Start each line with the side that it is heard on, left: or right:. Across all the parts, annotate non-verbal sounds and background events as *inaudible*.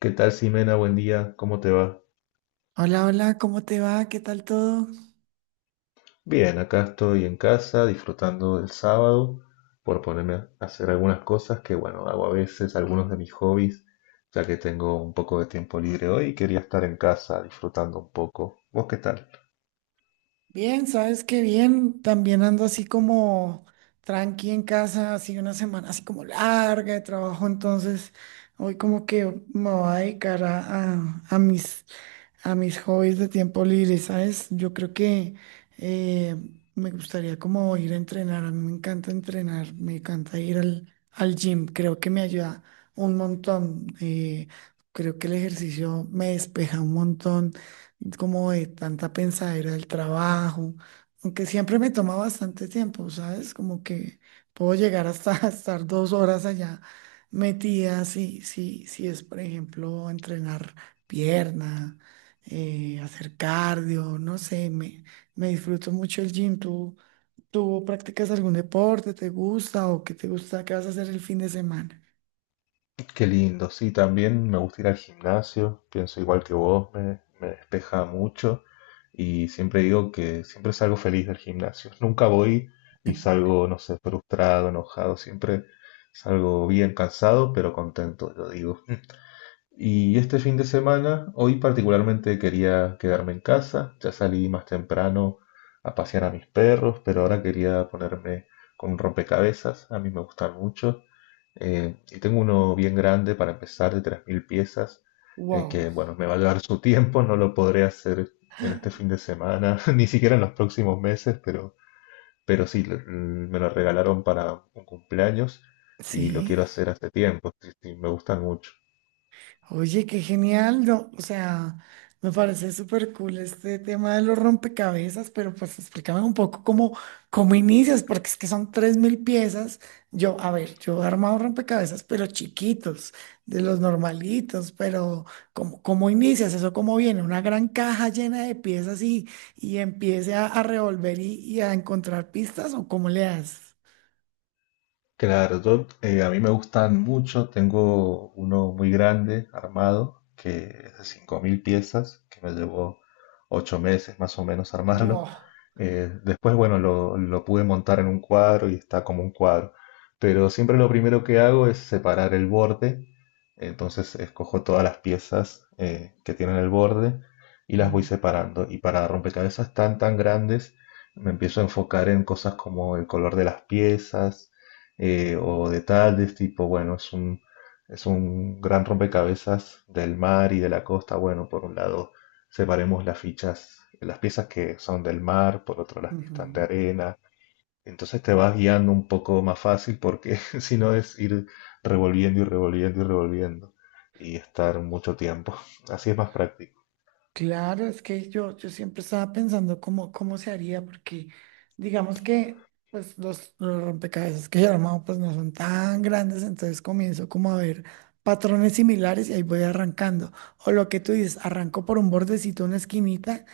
left: ¿Qué tal, Simena? Buen día, ¿cómo te va?
right: Hola, hola, ¿cómo te va? ¿Qué tal todo?
left: Bien, acá estoy en casa disfrutando del sábado por ponerme a hacer algunas cosas que, bueno, hago a veces, algunos de mis hobbies, ya que tengo un poco de tiempo libre hoy y quería estar en casa disfrutando un poco. ¿Vos qué tal?
right: Bien, sabes que bien. También ando así como tranqui en casa, así una semana así como larga de trabajo. Entonces, hoy como que me voy a dedicar a, a mis a mis hobbies de tiempo libre, ¿sabes? Yo creo que eh, me gustaría como ir a entrenar, a mí me encanta entrenar, me encanta ir al gym, creo que me ayuda un montón, creo que el ejercicio me despeja un montón como de tanta pensadera del trabajo, aunque siempre me toma bastante tiempo, ¿sabes? Como que puedo llegar hasta *laughs* estar 2 horas allá metida, si es, por ejemplo, entrenar pierna hacer cardio, no sé, me disfruto mucho el gym. ¿Tú practicas algún deporte? ¿Te gusta o qué te gusta? ¿Qué vas a hacer el fin de semana?
left: Qué lindo, sí, también me gusta ir al gimnasio, pienso igual que vos, me despeja mucho y siempre digo que siempre salgo feliz del gimnasio. Nunca voy y salgo, no sé, frustrado, enojado, siempre salgo bien cansado, pero contento, lo digo. *laughs* Y este fin de semana, hoy particularmente quería quedarme en casa, ya salí más temprano a pasear a mis perros, pero ahora quería ponerme con un rompecabezas, a mí me gustan mucho, y tengo uno bien grande para empezar de 3.000 piezas, que
right: Wow.
left: bueno, me va a llevar su tiempo, no lo podré hacer en este fin de semana, *laughs* ni siquiera en los próximos meses, pero sí, me lo regalaron para un cumpleaños y lo
right: Sí.
left: quiero hacer hace tiempo, sí, sí, me gustan mucho.
right: Oye, qué genial, no, o sea, me parece súper cool este tema de los rompecabezas, pero pues explícame un poco cómo inicias, porque es que son 3000 piezas. Yo, a ver, yo he armado rompecabezas, pero chiquitos, de los normalitos, pero cómo inicias eso? ¿Cómo viene? Una gran caja llena de piezas y empiece a revolver y a encontrar pistas, ¿o cómo le das?
left: Claro, yo, a mí me gustan mucho, tengo uno muy grande armado, que es de 5.000 piezas, que me llevó 8 meses más o menos *laughs* armarlo.
right: Wow.
left: Después, bueno, lo pude montar en un cuadro y está como un cuadro. Pero siempre lo primero que hago es separar el borde, entonces escojo todas las piezas que tienen el borde y las voy
right: Mm,
left: separando. Y para rompecabezas tan grandes, me empiezo a enfocar en cosas como el color de las piezas o detalles tipo, bueno, es un gran rompecabezas del mar y de la costa. Bueno, por un lado separemos las fichas, las piezas que son del mar, por otro las que están de
right: ujú.
left: arena. Entonces te vas guiando un poco más fácil porque *laughs* si no es ir revolviendo y revolviendo y revolviendo y estar mucho tiempo. Así es más práctico.
right: Claro, es que yo siempre estaba pensando cómo se haría, porque digamos que pues, los rompecabezas que yo he armado pues, no son tan grandes, entonces comienzo como a ver patrones similares y ahí voy arrancando. O lo que tú dices, arranco por un bordecito, una esquinita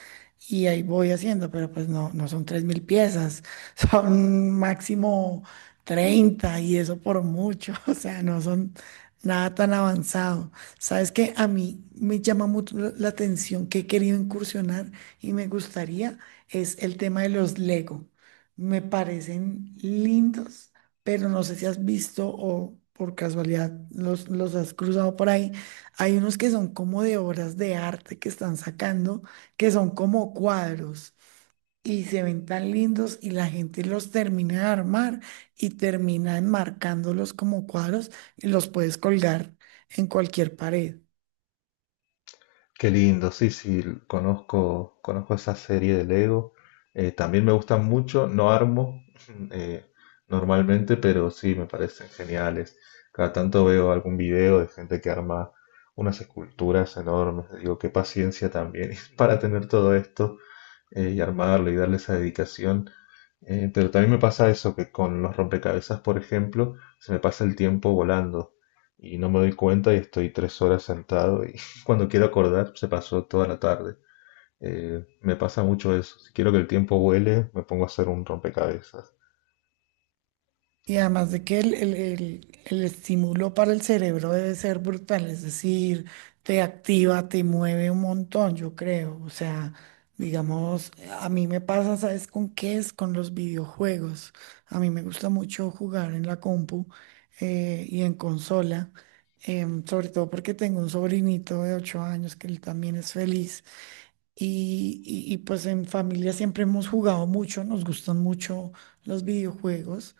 right: y ahí voy haciendo, pero pues no, no son 3000 piezas, *laughs* son máximo 30 y eso por mucho, *laughs* o sea, no son nada tan avanzado. Sabes que a mí me llama mucho la atención que he querido incursionar y me gustaría es el tema de los Lego. Me parecen lindos, pero no sé si has visto o por casualidad los has cruzado por ahí. Hay unos que son como de obras de arte que están sacando, que son como cuadros y se ven tan lindos y la gente los termina de armar y termina enmarcándolos como cuadros y los puedes colgar en cualquier pared.
left: Qué lindo, sí, sí, conozco, conozco esa serie de Lego. También me gustan mucho, no armo *laughs* eh, normalmente, pero sí me parecen geniales. Cada tanto veo algún video de gente que arma unas esculturas enormes. Digo, qué paciencia también *laughs* para tener todo esto y armarlo y darle esa dedicación. Pero también me pasa eso, que con los rompecabezas, por ejemplo, se me pasa el tiempo volando y no me doy cuenta y estoy 3 horas sentado y *laughs* cuando quiero acordar se pasó toda la tarde. Me pasa mucho eso. Si quiero que el tiempo vuele, me pongo a hacer un rompecabezas.
right: Y además de que el estímulo para el cerebro debe ser brutal, es decir, te activa, te mueve un montón, yo creo. O sea, digamos, a mí me pasa, ¿sabes con qué es? Con los videojuegos. A mí me gusta mucho jugar en la compu y en consola, sobre todo porque tengo un sobrinito de 8 años que él también es feliz. Y pues en familia siempre hemos jugado mucho, nos gustan mucho los videojuegos.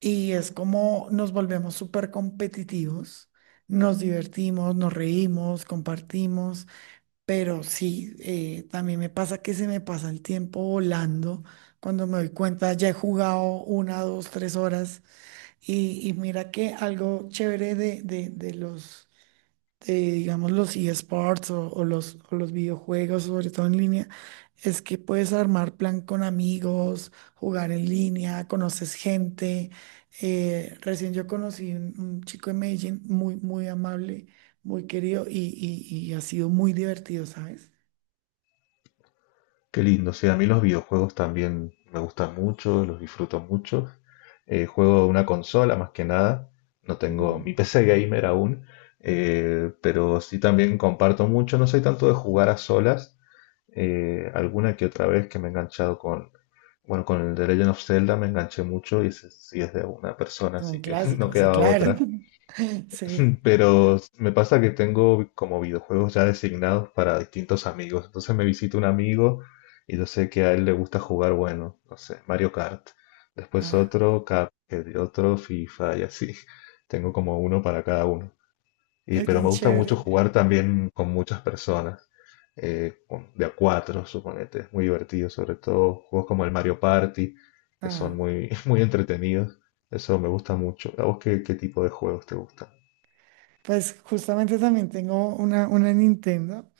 right: Y es como nos volvemos súper competitivos, nos divertimos, nos reímos, compartimos, pero sí, también me pasa que se me pasa el tiempo volando. Cuando me doy cuenta, ya he jugado una, dos, 3 horas. Y mira que algo chévere de los digamos, los eSports o los videojuegos, sobre todo en línea, es que puedes armar plan con amigos, jugar en línea, conoces gente. Recién yo conocí un chico en Medellín muy, muy amable, muy querido y ha sido muy divertido, ¿sabes?
left: Qué lindo, sí, a mí los videojuegos también me gustan mucho, los disfruto mucho. Juego una consola más que nada, no tengo
right: Mm,
left: mi *laughs* PC gamer aún, pero sí también comparto mucho, no soy tanto de jugar a solas, alguna que otra vez que me he enganchado con, bueno, con el The Legend of Zelda me enganché mucho y ese sí es de una persona,
right: son
left: así que *laughs* no
right: clásicos, sí,
left: quedaba
right: claro.
left: otra
right: *laughs* Sí,
left: pero me pasa que tengo como videojuegos ya designados para distintos amigos. Entonces me visita un amigo y yo sé que a él le gusta jugar, bueno, no sé, Mario Kart. Después
right: ah,
left: otro Cuphead, otro FIFA y así. *laughs* Tengo como uno para cada uno. Y,
right: es
left: pero
right: tan
left: me gusta mucho
right: chévere.
left: jugar también con muchas personas, de a cuatro, suponete. Es muy divertido, sobre todo juegos como el Mario Party, que son
right: Ah,
left: muy, *laughs* muy entretenidos. Eso me gusta mucho. ¿A vos qué, qué tipo de juegos te gustan?
right: pues justamente también tengo una Nintendo.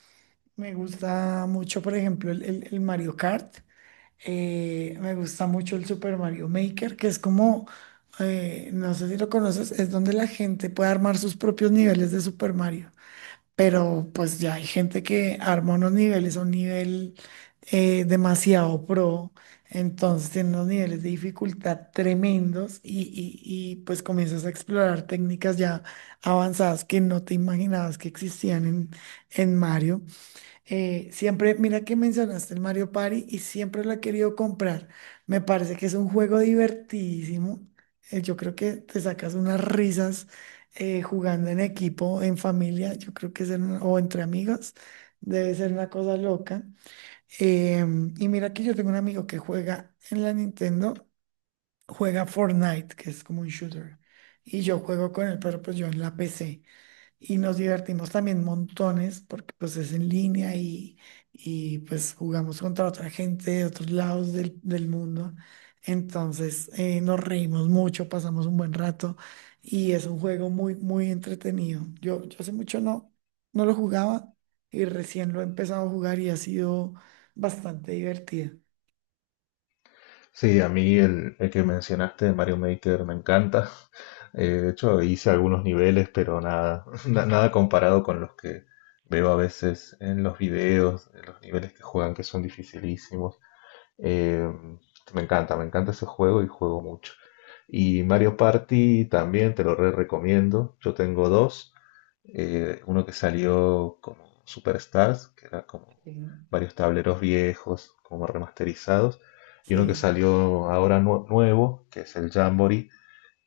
right: Me gusta mucho, por ejemplo, el Mario Kart. Me gusta mucho el Super Mario Maker, que es como, no sé si lo conoces, es donde la gente puede armar sus propios niveles de Super Mario. Pero pues ya hay gente que arma unos niveles a un nivel demasiado pro. Entonces tiene unos niveles de dificultad tremendos pues comienzas a explorar técnicas ya avanzadas que no te imaginabas que existían en Mario. Siempre, mira que mencionaste el Mario Party y siempre lo he querido comprar. Me parece que es un juego divertidísimo. Yo creo que te sacas unas risas jugando en equipo, en familia. Yo creo que es en- o entre amigos. Debe ser una cosa loca. Y mira que yo tengo un amigo que juega en la Nintendo, juega Fortnite, que es como un shooter. Y yo juego con él, pero pues yo en la PC. Y nos divertimos también montones porque pues es en línea pues jugamos contra otra gente de otros lados del mundo. Entonces nos reímos mucho, pasamos un buen rato y es un juego muy, muy entretenido. Yo hace mucho no, no lo jugaba y recién lo he empezado a jugar y ha sido bastante divertido.
left: Sí, a mí el que mencionaste de Mario Maker me encanta. *laughs* De hecho, hice algunos niveles, pero nada, *laughs* nada comparado con los que veo a veces en los videos, en los niveles que juegan que son dificilísimos. Eh, me encanta, me encanta ese juego y juego mucho. Y Mario Party también te lo re recomiendo. Yo tengo dos uno que salió como Superstars, que era como
right: Sí.
left: varios tableros viejos, como remasterizados, y uno que
right: Sí,
left: salió ahora nuevo, que es el Jamboree,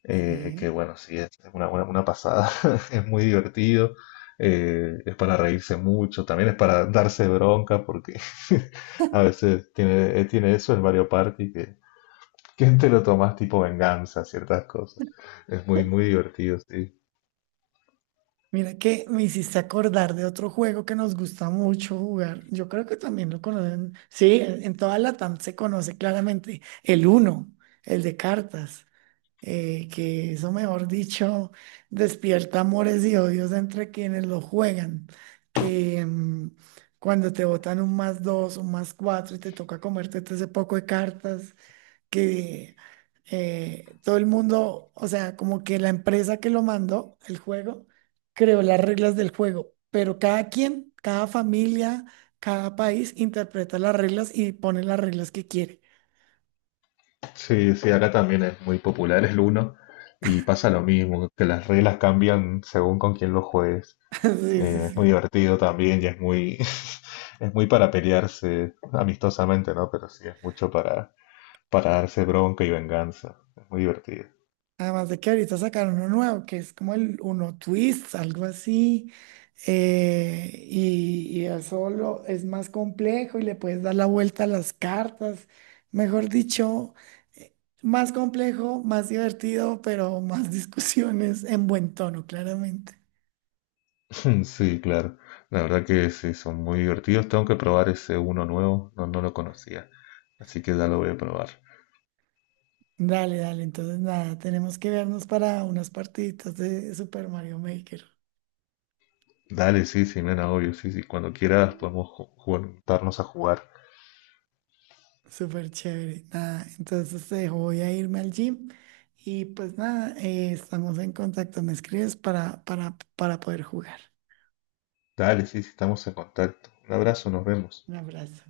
left: que
right: sí.
left: bueno, sí, es una pasada, *laughs* es muy divertido, es para reírse mucho, también es para darse bronca, porque *laughs* a veces tiene, tiene eso el Mario Party, que te lo tomas tipo venganza, ciertas cosas. Es muy, muy divertido, sí.
right: Mira que me hiciste acordar de otro juego que nos gusta mucho jugar. Yo creo que también lo conocen. Sí, en toda Latam se conoce claramente el uno, el de cartas, que eso, mejor dicho, despierta amores y odios entre quienes lo juegan. Que cuando te botan un más dos, un más cuatro y te toca comerte todo ese poco de cartas que todo el mundo, o sea, como que la empresa que lo mandó, el juego, creó las reglas del juego, pero cada quien, cada familia, cada país interpreta las reglas y pone las reglas que quiere.
left: Sí, sí, acá también es muy popular el uno y pasa lo mismo, que las reglas cambian según con quién lo juegues.
right: *laughs* Sí, sí,
left: Es muy
right: sí.
left: divertido también y es muy, *laughs* es muy para pelearse amistosamente, ¿no? Pero sí, es mucho para darse bronca y venganza. Es muy divertido.
right: Además de que ahorita sacaron uno nuevo, que es como el Uno Twist, algo así. Y es más complejo y le puedes dar la vuelta a las cartas. Mejor dicho, eh, más complejo, más divertido, pero más *laughs* discusiones en buen tono, claramente.
left: *laughs* Sí, claro. La verdad que sí, son muy divertidos. Tengo que probar ese uno nuevo, no, no lo conocía. Así que ya lo voy a probar.
right: Dale, dale. Entonces, nada, tenemos que vernos para unas partiditas de Super Mario Maker.
left: Dale, sí, sí, nena, obvio, sí, sí. Cuando quieras podemos juntarnos a jugar.
right: Súper chévere. Nada, entonces te dejo, voy a irme al gym y pues nada, estamos en contacto. Me escribes para poder jugar.
left: Dale, sí, sí, estamos en contacto. Un abrazo, nos vemos.
right: Un abrazo.